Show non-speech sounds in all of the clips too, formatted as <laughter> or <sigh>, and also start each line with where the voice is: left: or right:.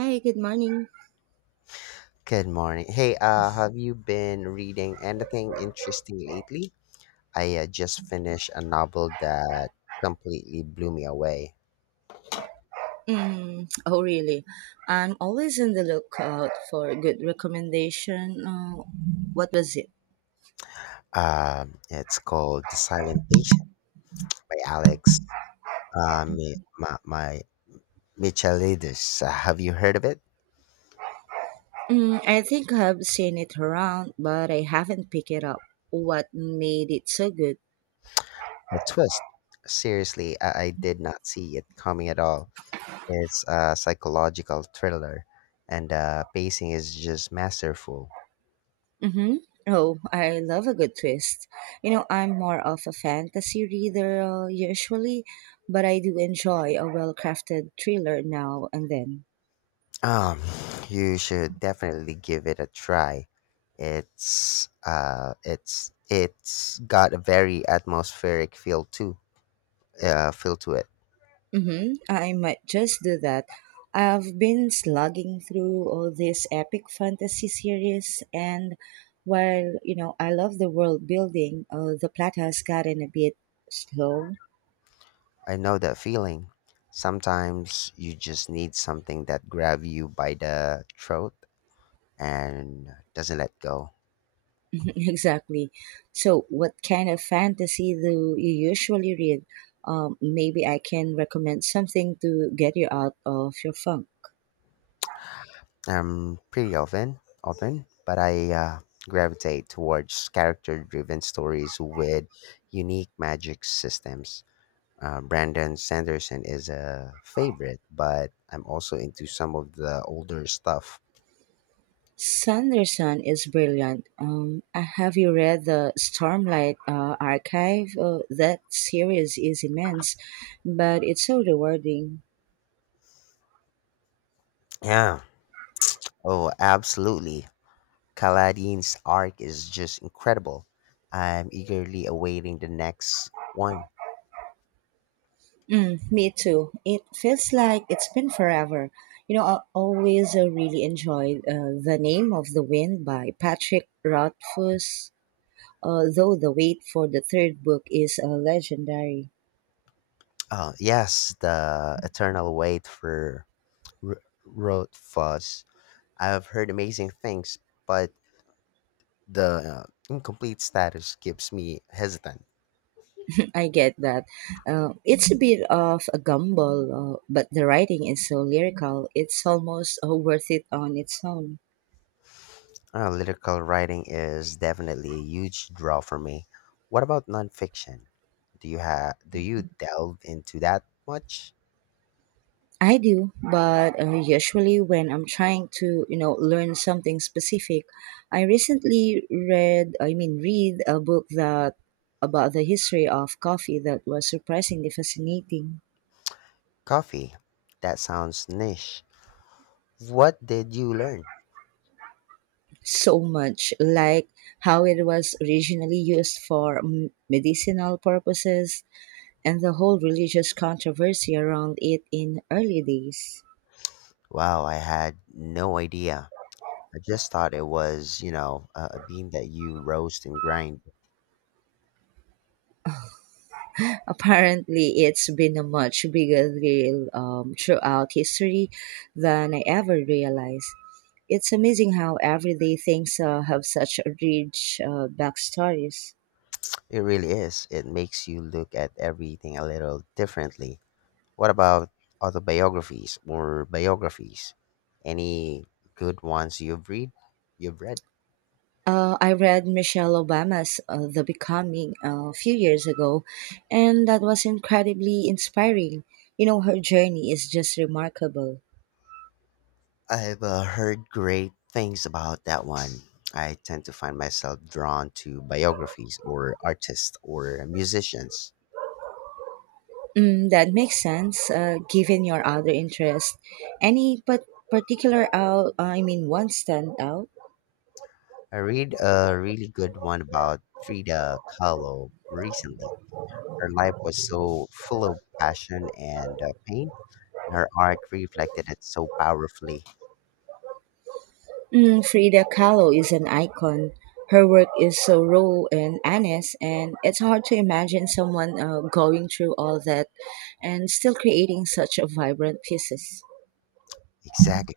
right: Hi, good morning.
left: Good morning. Hey, have you been reading anything interesting lately? I just finished a novel that completely blew me away.
right: Mm, oh, really? I'm always on the lookout for a good recommendation. What was it?
left: It's called The Silent Patient by Alex Mi- Ma- my Michaelidis. Have you heard of it?
right: Mm, I think I've seen it around, but I haven't picked it up. What made it so good?
left: The twist. Seriously, I did not see it coming at all. It's a psychological thriller, and pacing is just masterful.
right: Mm-hmm. Oh, I love a good twist. You know, I'm more of a fantasy reader usually, but I do enjoy a well crafted thriller now and then.
left: Um, you should definitely give it a try. It's got a very atmospheric feel too. Feel to it.
right: Mm-hmm. I might just do that. I've been slugging through all these epic fantasy series, and while you know I love the world building, the plot has gotten a bit slow.
left: I know that feeling. Sometimes you just need something that grab you by the throat and doesn't let go.
right: <laughs> Exactly. So, what kind of fantasy do you usually read? Maybe I can recommend something to get you out of your funk.
left: Pretty often, but I gravitate towards character-driven stories with unique magic systems. Brandon Sanderson is a favorite, but I'm also into some of the older stuff.
right: Sanderson is brilliant. Have you read the Stormlight Archive? That series is immense, but it's so rewarding.
left: Yeah. Oh, absolutely. Kaladin's arc is just incredible. I'm eagerly awaiting the next one.
right: Mm, me too. It feels like it's been forever. You know, I always really enjoyed The Name of the Wind by Patrick Rothfuss, though the wait for the third book is legendary.
left: Oh, yes, the eternal wait for R- Road. I've heard amazing things, but the incomplete status keeps me hesitant.
right: I get that. It's a bit of a gamble, but the writing is so lyrical, it's almost worth it on its own.
left: Lyrical writing is definitely a huge draw for me. What about nonfiction? Do you delve into that much?
right: I do, but usually when I'm trying to, you know, learn something specific, I recently read a book that about the history of coffee that was surprisingly fascinating.
left: Coffee. That sounds niche. What did you learn?
right: So much like how it was originally used for medicinal purposes and the whole religious controversy around it in early days.
left: Wow, I had no idea. I just thought it was, you know, a bean that you roast and grind.
right: <laughs> Apparently, it's been a much bigger deal throughout history than I ever realized. It's amazing how everyday things have such rich backstories.
left: It really is. It makes you look at everything a little differently. What about autobiographies or biographies? Any good ones you've read?
right: I read Michelle Obama's The Becoming a few years ago, and that was incredibly inspiring. You know, her journey is just remarkable.
left: I've heard great things about that one. I tend to find myself drawn to biographies or artists or musicians.
right: Mm, that makes sense, given your other interests. Any but particular out, I mean, one stand out?
left: I read a really good one about Frida Kahlo recently. Her life was so full of passion and pain, and her art reflected it so powerfully.
right: Mm, Frida Kahlo is an icon. Her work is so raw and honest, and it's hard to imagine someone going through all that and still creating such a vibrant pieces.
left: Exactly.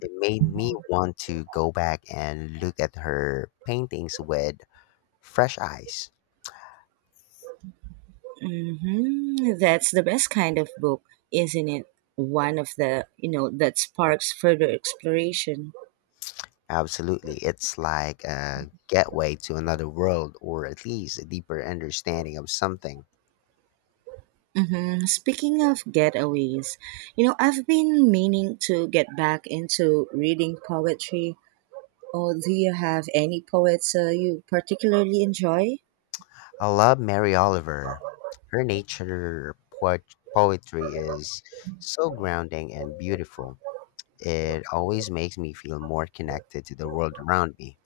left: It made me want to go back and look at her paintings with fresh eyes.
right: Mm-hmm. That's the best kind of book, isn't it? One of the, you know, that sparks further exploration.
left: Absolutely. It's like a gateway to another world, or at least a deeper understanding of something.
right: Hmm. Speaking of getaways, you know, I've been meaning to get back into reading poetry. Oh, do you have any poets you particularly enjoy?
left: I love Mary Oliver. Her poetry is so grounding and beautiful. It always makes me feel more connected to the world around me.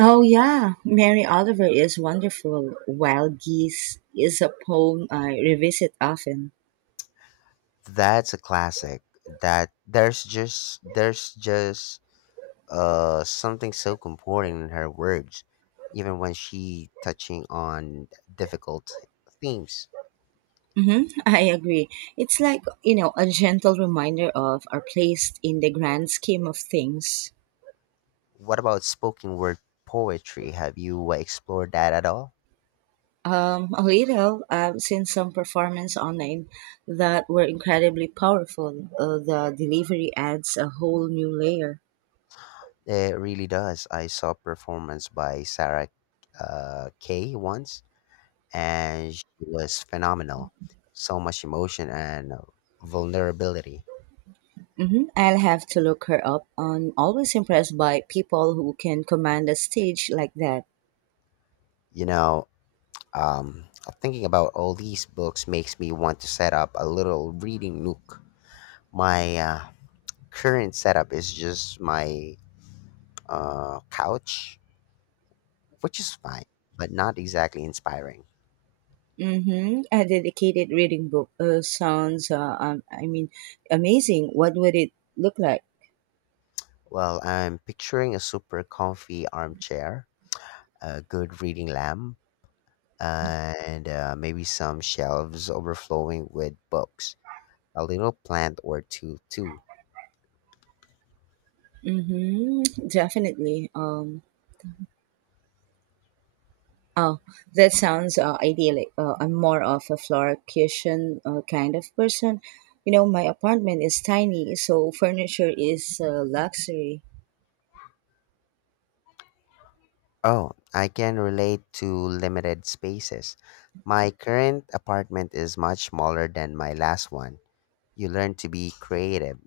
right: Oh, yeah. Mary Oliver is wonderful. Wild Geese is a poem I revisit often.
left: That's a classic. That there's just something so comforting in her words, even when she touching on difficult themes.
right: Hmm. <laughs> I agree. It's like, you know, a gentle reminder of our place in the grand scheme of things.
left: What about spoken word poetry? Have you explored that at all?
right: A little. I've seen some performance online that were incredibly powerful. The delivery adds a whole new layer.
left: It really does. I saw performance by Sarah Kay once, and she was phenomenal. So much emotion and vulnerability.
right: Hmm. I'll have to look her up. I'm always impressed by people who can command a stage like that.
left: You know, um, thinking about all these books makes me want to set up a little reading nook. My current setup is just my couch, which is fine, but not exactly inspiring.
right: Mm-hmm. A dedicated reading book sounds amazing. What would it look like?
left: Well, I'm picturing a super comfy armchair, a good reading lamp, and maybe some shelves overflowing with books, a little plant or two, too.
right: Mm-hmm. Definitely. Oh, that sounds idyllic. I'm more of a Florida kind of person. You know, my apartment is tiny, so furniture is a luxury.
left: Oh, I can relate to limited spaces. My current apartment is much smaller than my last one. You learn to be creative.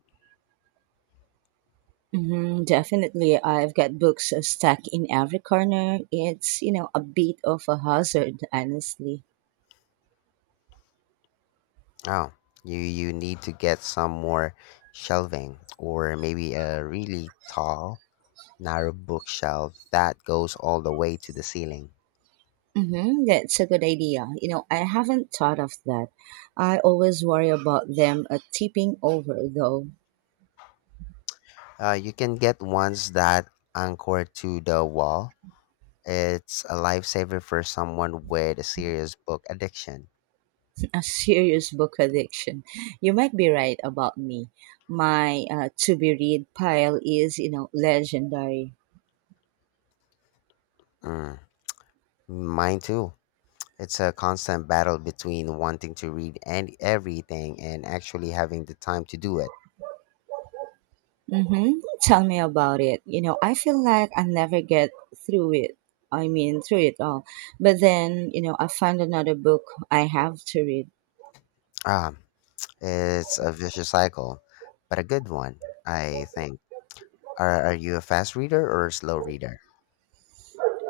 right: Hmm, definitely, I've got books stacked in every corner. It's, you know, a bit of a hazard, honestly.
left: Oh, you need to get some more shelving or maybe a really tall, narrow bookshelf that goes all the way to the ceiling.
right: Mm-hmm, that's a good idea. You know, I haven't thought of that. I always worry about them tipping over, though.
left: You can get ones that anchor to the wall. It's a lifesaver for someone with a serious book addiction.
right: A serious book addiction. You might be right about me. My to be read pile is, you know, legendary.
left: Mm, mine too. It's a constant battle between wanting to read and everything and actually having the time to do it.
right: Hmm. Tell me about it. You know, I feel like I never get through it. through it all. But then, you know, I find another book I have to read.
left: Ah, it's a vicious cycle, but a good one, I think. Are you a fast reader or a slow reader?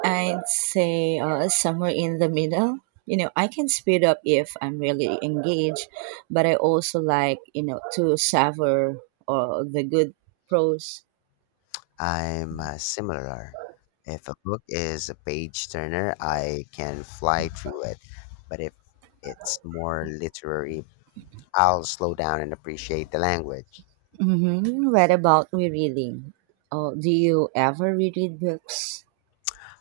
right: I'd say somewhere in the middle. You know, I can speed up if I'm really engaged, but I also like, you know, to savor the good prose.
left: I'm similar. If a book is a page turner, I can fly through it. But if it's more literary, I'll slow down and appreciate the language.
right: Mm-hmm. What about rereading? Oh, do you ever reread books?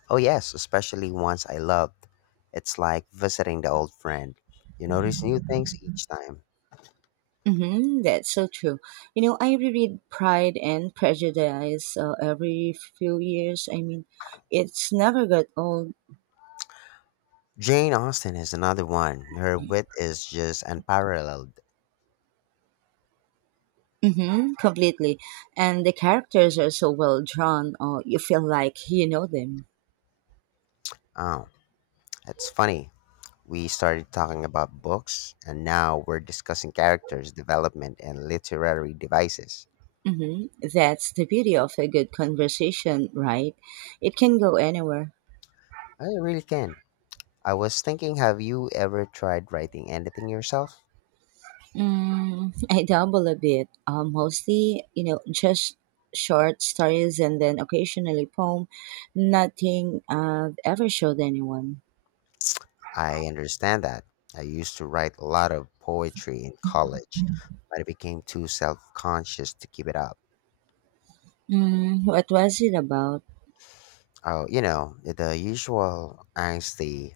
left: Oh, yes, especially ones I loved. It's like visiting the old friend. You notice new things each time.
right: Mm-hmm. That's so true. You know, I reread Pride and Prejudice every few years. It's never got old.
left: Jane Austen is another one. Her wit is just unparalleled.
right: Mm-hmm. Completely. And the characters are so well drawn, you feel like you know them.
left: Oh, it's funny. We started talking about books, and now we're discussing characters' development and literary devices.
right: Mm-hmm. That's the beauty of a good conversation, right? It can go anywhere.
left: I really can. I was thinking, have you ever tried writing anything yourself?
right: Mm, I dabble a bit. Mostly, you know, just short stories and then occasionally poem. Nothing I've ever showed anyone.
left: I understand that. I used to write a lot of poetry in college, but I became too self conscious to keep it up.
right: Mm, what was it about?
left: Oh, you know, the usual angsty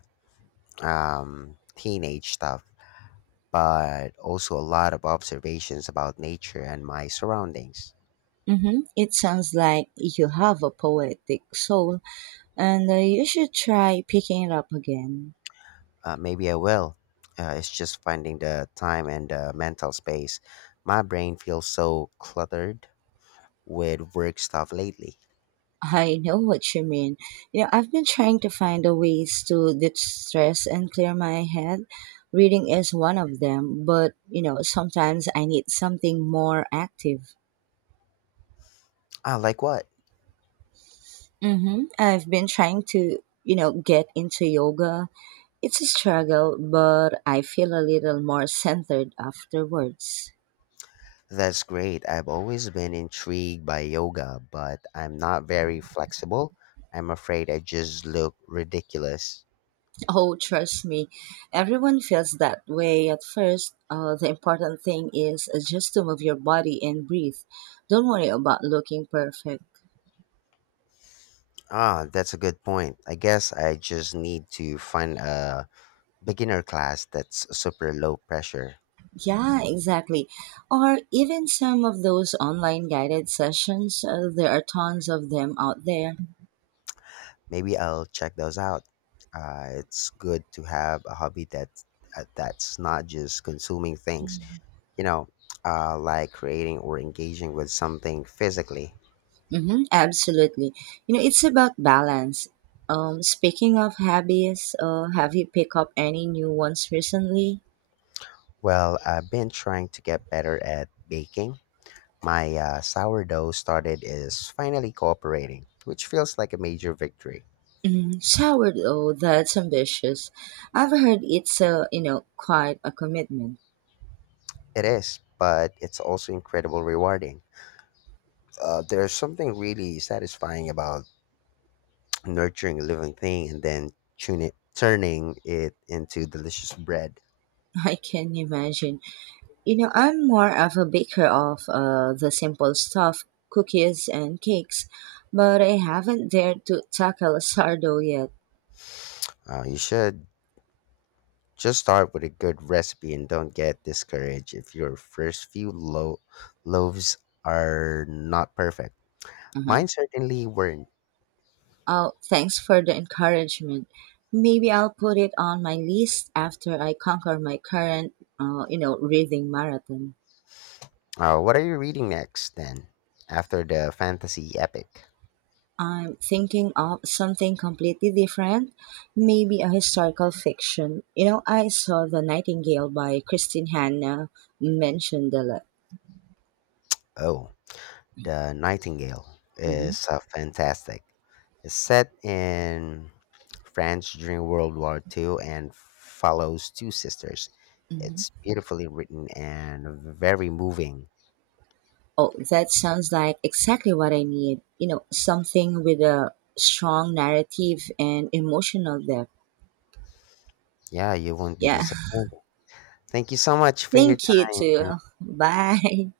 left: teenage stuff, but also a lot of observations about nature and my surroundings.
right: Mm-hmm. It sounds like you have a poetic soul, and you should try picking it up again.
left: Maybe I will. It's just finding the time and the mental space. My brain feels so cluttered with work stuff lately.
right: I know what you mean. You know, I've been trying to find a ways to de-stress and clear my head. Reading is one of them, but you know, sometimes I need something more active.
left: Ah, like what?
right: Mm-hmm. I've been trying to, you know, get into yoga. It's a struggle, but I feel a little more centered afterwards.
left: That's great. I've always been intrigued by yoga, but I'm not very flexible. I'm afraid I just look ridiculous.
right: Oh, trust me, everyone feels that way at first. The important thing is just to move your body and breathe. Don't worry about looking perfect.
left: Ah, that's a good point. I guess I just need to find a beginner class that's super low pressure.
right: Yeah, exactly. Or even some of those online guided sessions, there are tons of them out there.
left: Maybe I'll check those out. It's good to have a hobby that that's not just consuming things, you know, like creating or engaging with something physically.
right: Mm-hmm, absolutely. You know, it's about balance. Speaking of hobbies, have you picked up any new ones recently?
left: Well, I've been trying to get better at baking. My sourdough started is finally cooperating, which feels like a major victory.
right: Mm, sourdough, that's ambitious. I've heard it's, a, you know, quite a commitment.
left: It is, but it's also incredibly rewarding. There's something really satisfying about nurturing a living thing and then turning it into delicious bread.
right: <laughs> I can imagine. You know, I'm more of a baker of the simple stuff, cookies and cakes, but I haven't dared to tackle sourdough yet.
left: You should just start with a good recipe and don't get discouraged if your first few loaves are not perfect.
right: Uh-huh.
left: Mine certainly weren't.
right: Oh, thanks for the encouragement. Maybe I'll put it on my list after I conquer my current, you know, reading marathon.
left: Oh, what are you reading next then? After the fantasy epic?
right: I'm thinking of something completely different, maybe a historical fiction. You know, I saw The Nightingale by Christine Hanna mentioned a lot.
left: Oh, The Nightingale
right: Hmm.
left: is fantastic. It's set in France during World War II and follows two sisters.
right: Hmm.
left: It's beautifully written and very moving.
right: Oh, that sounds like exactly what I need. You know, something with a strong narrative and emotional depth.
left: Yeah, you won't be
right: Yeah.
left: disappointed. Thank you so much
right: <laughs>
left: for your
right: Thank you too.
left: time.
right: Bye.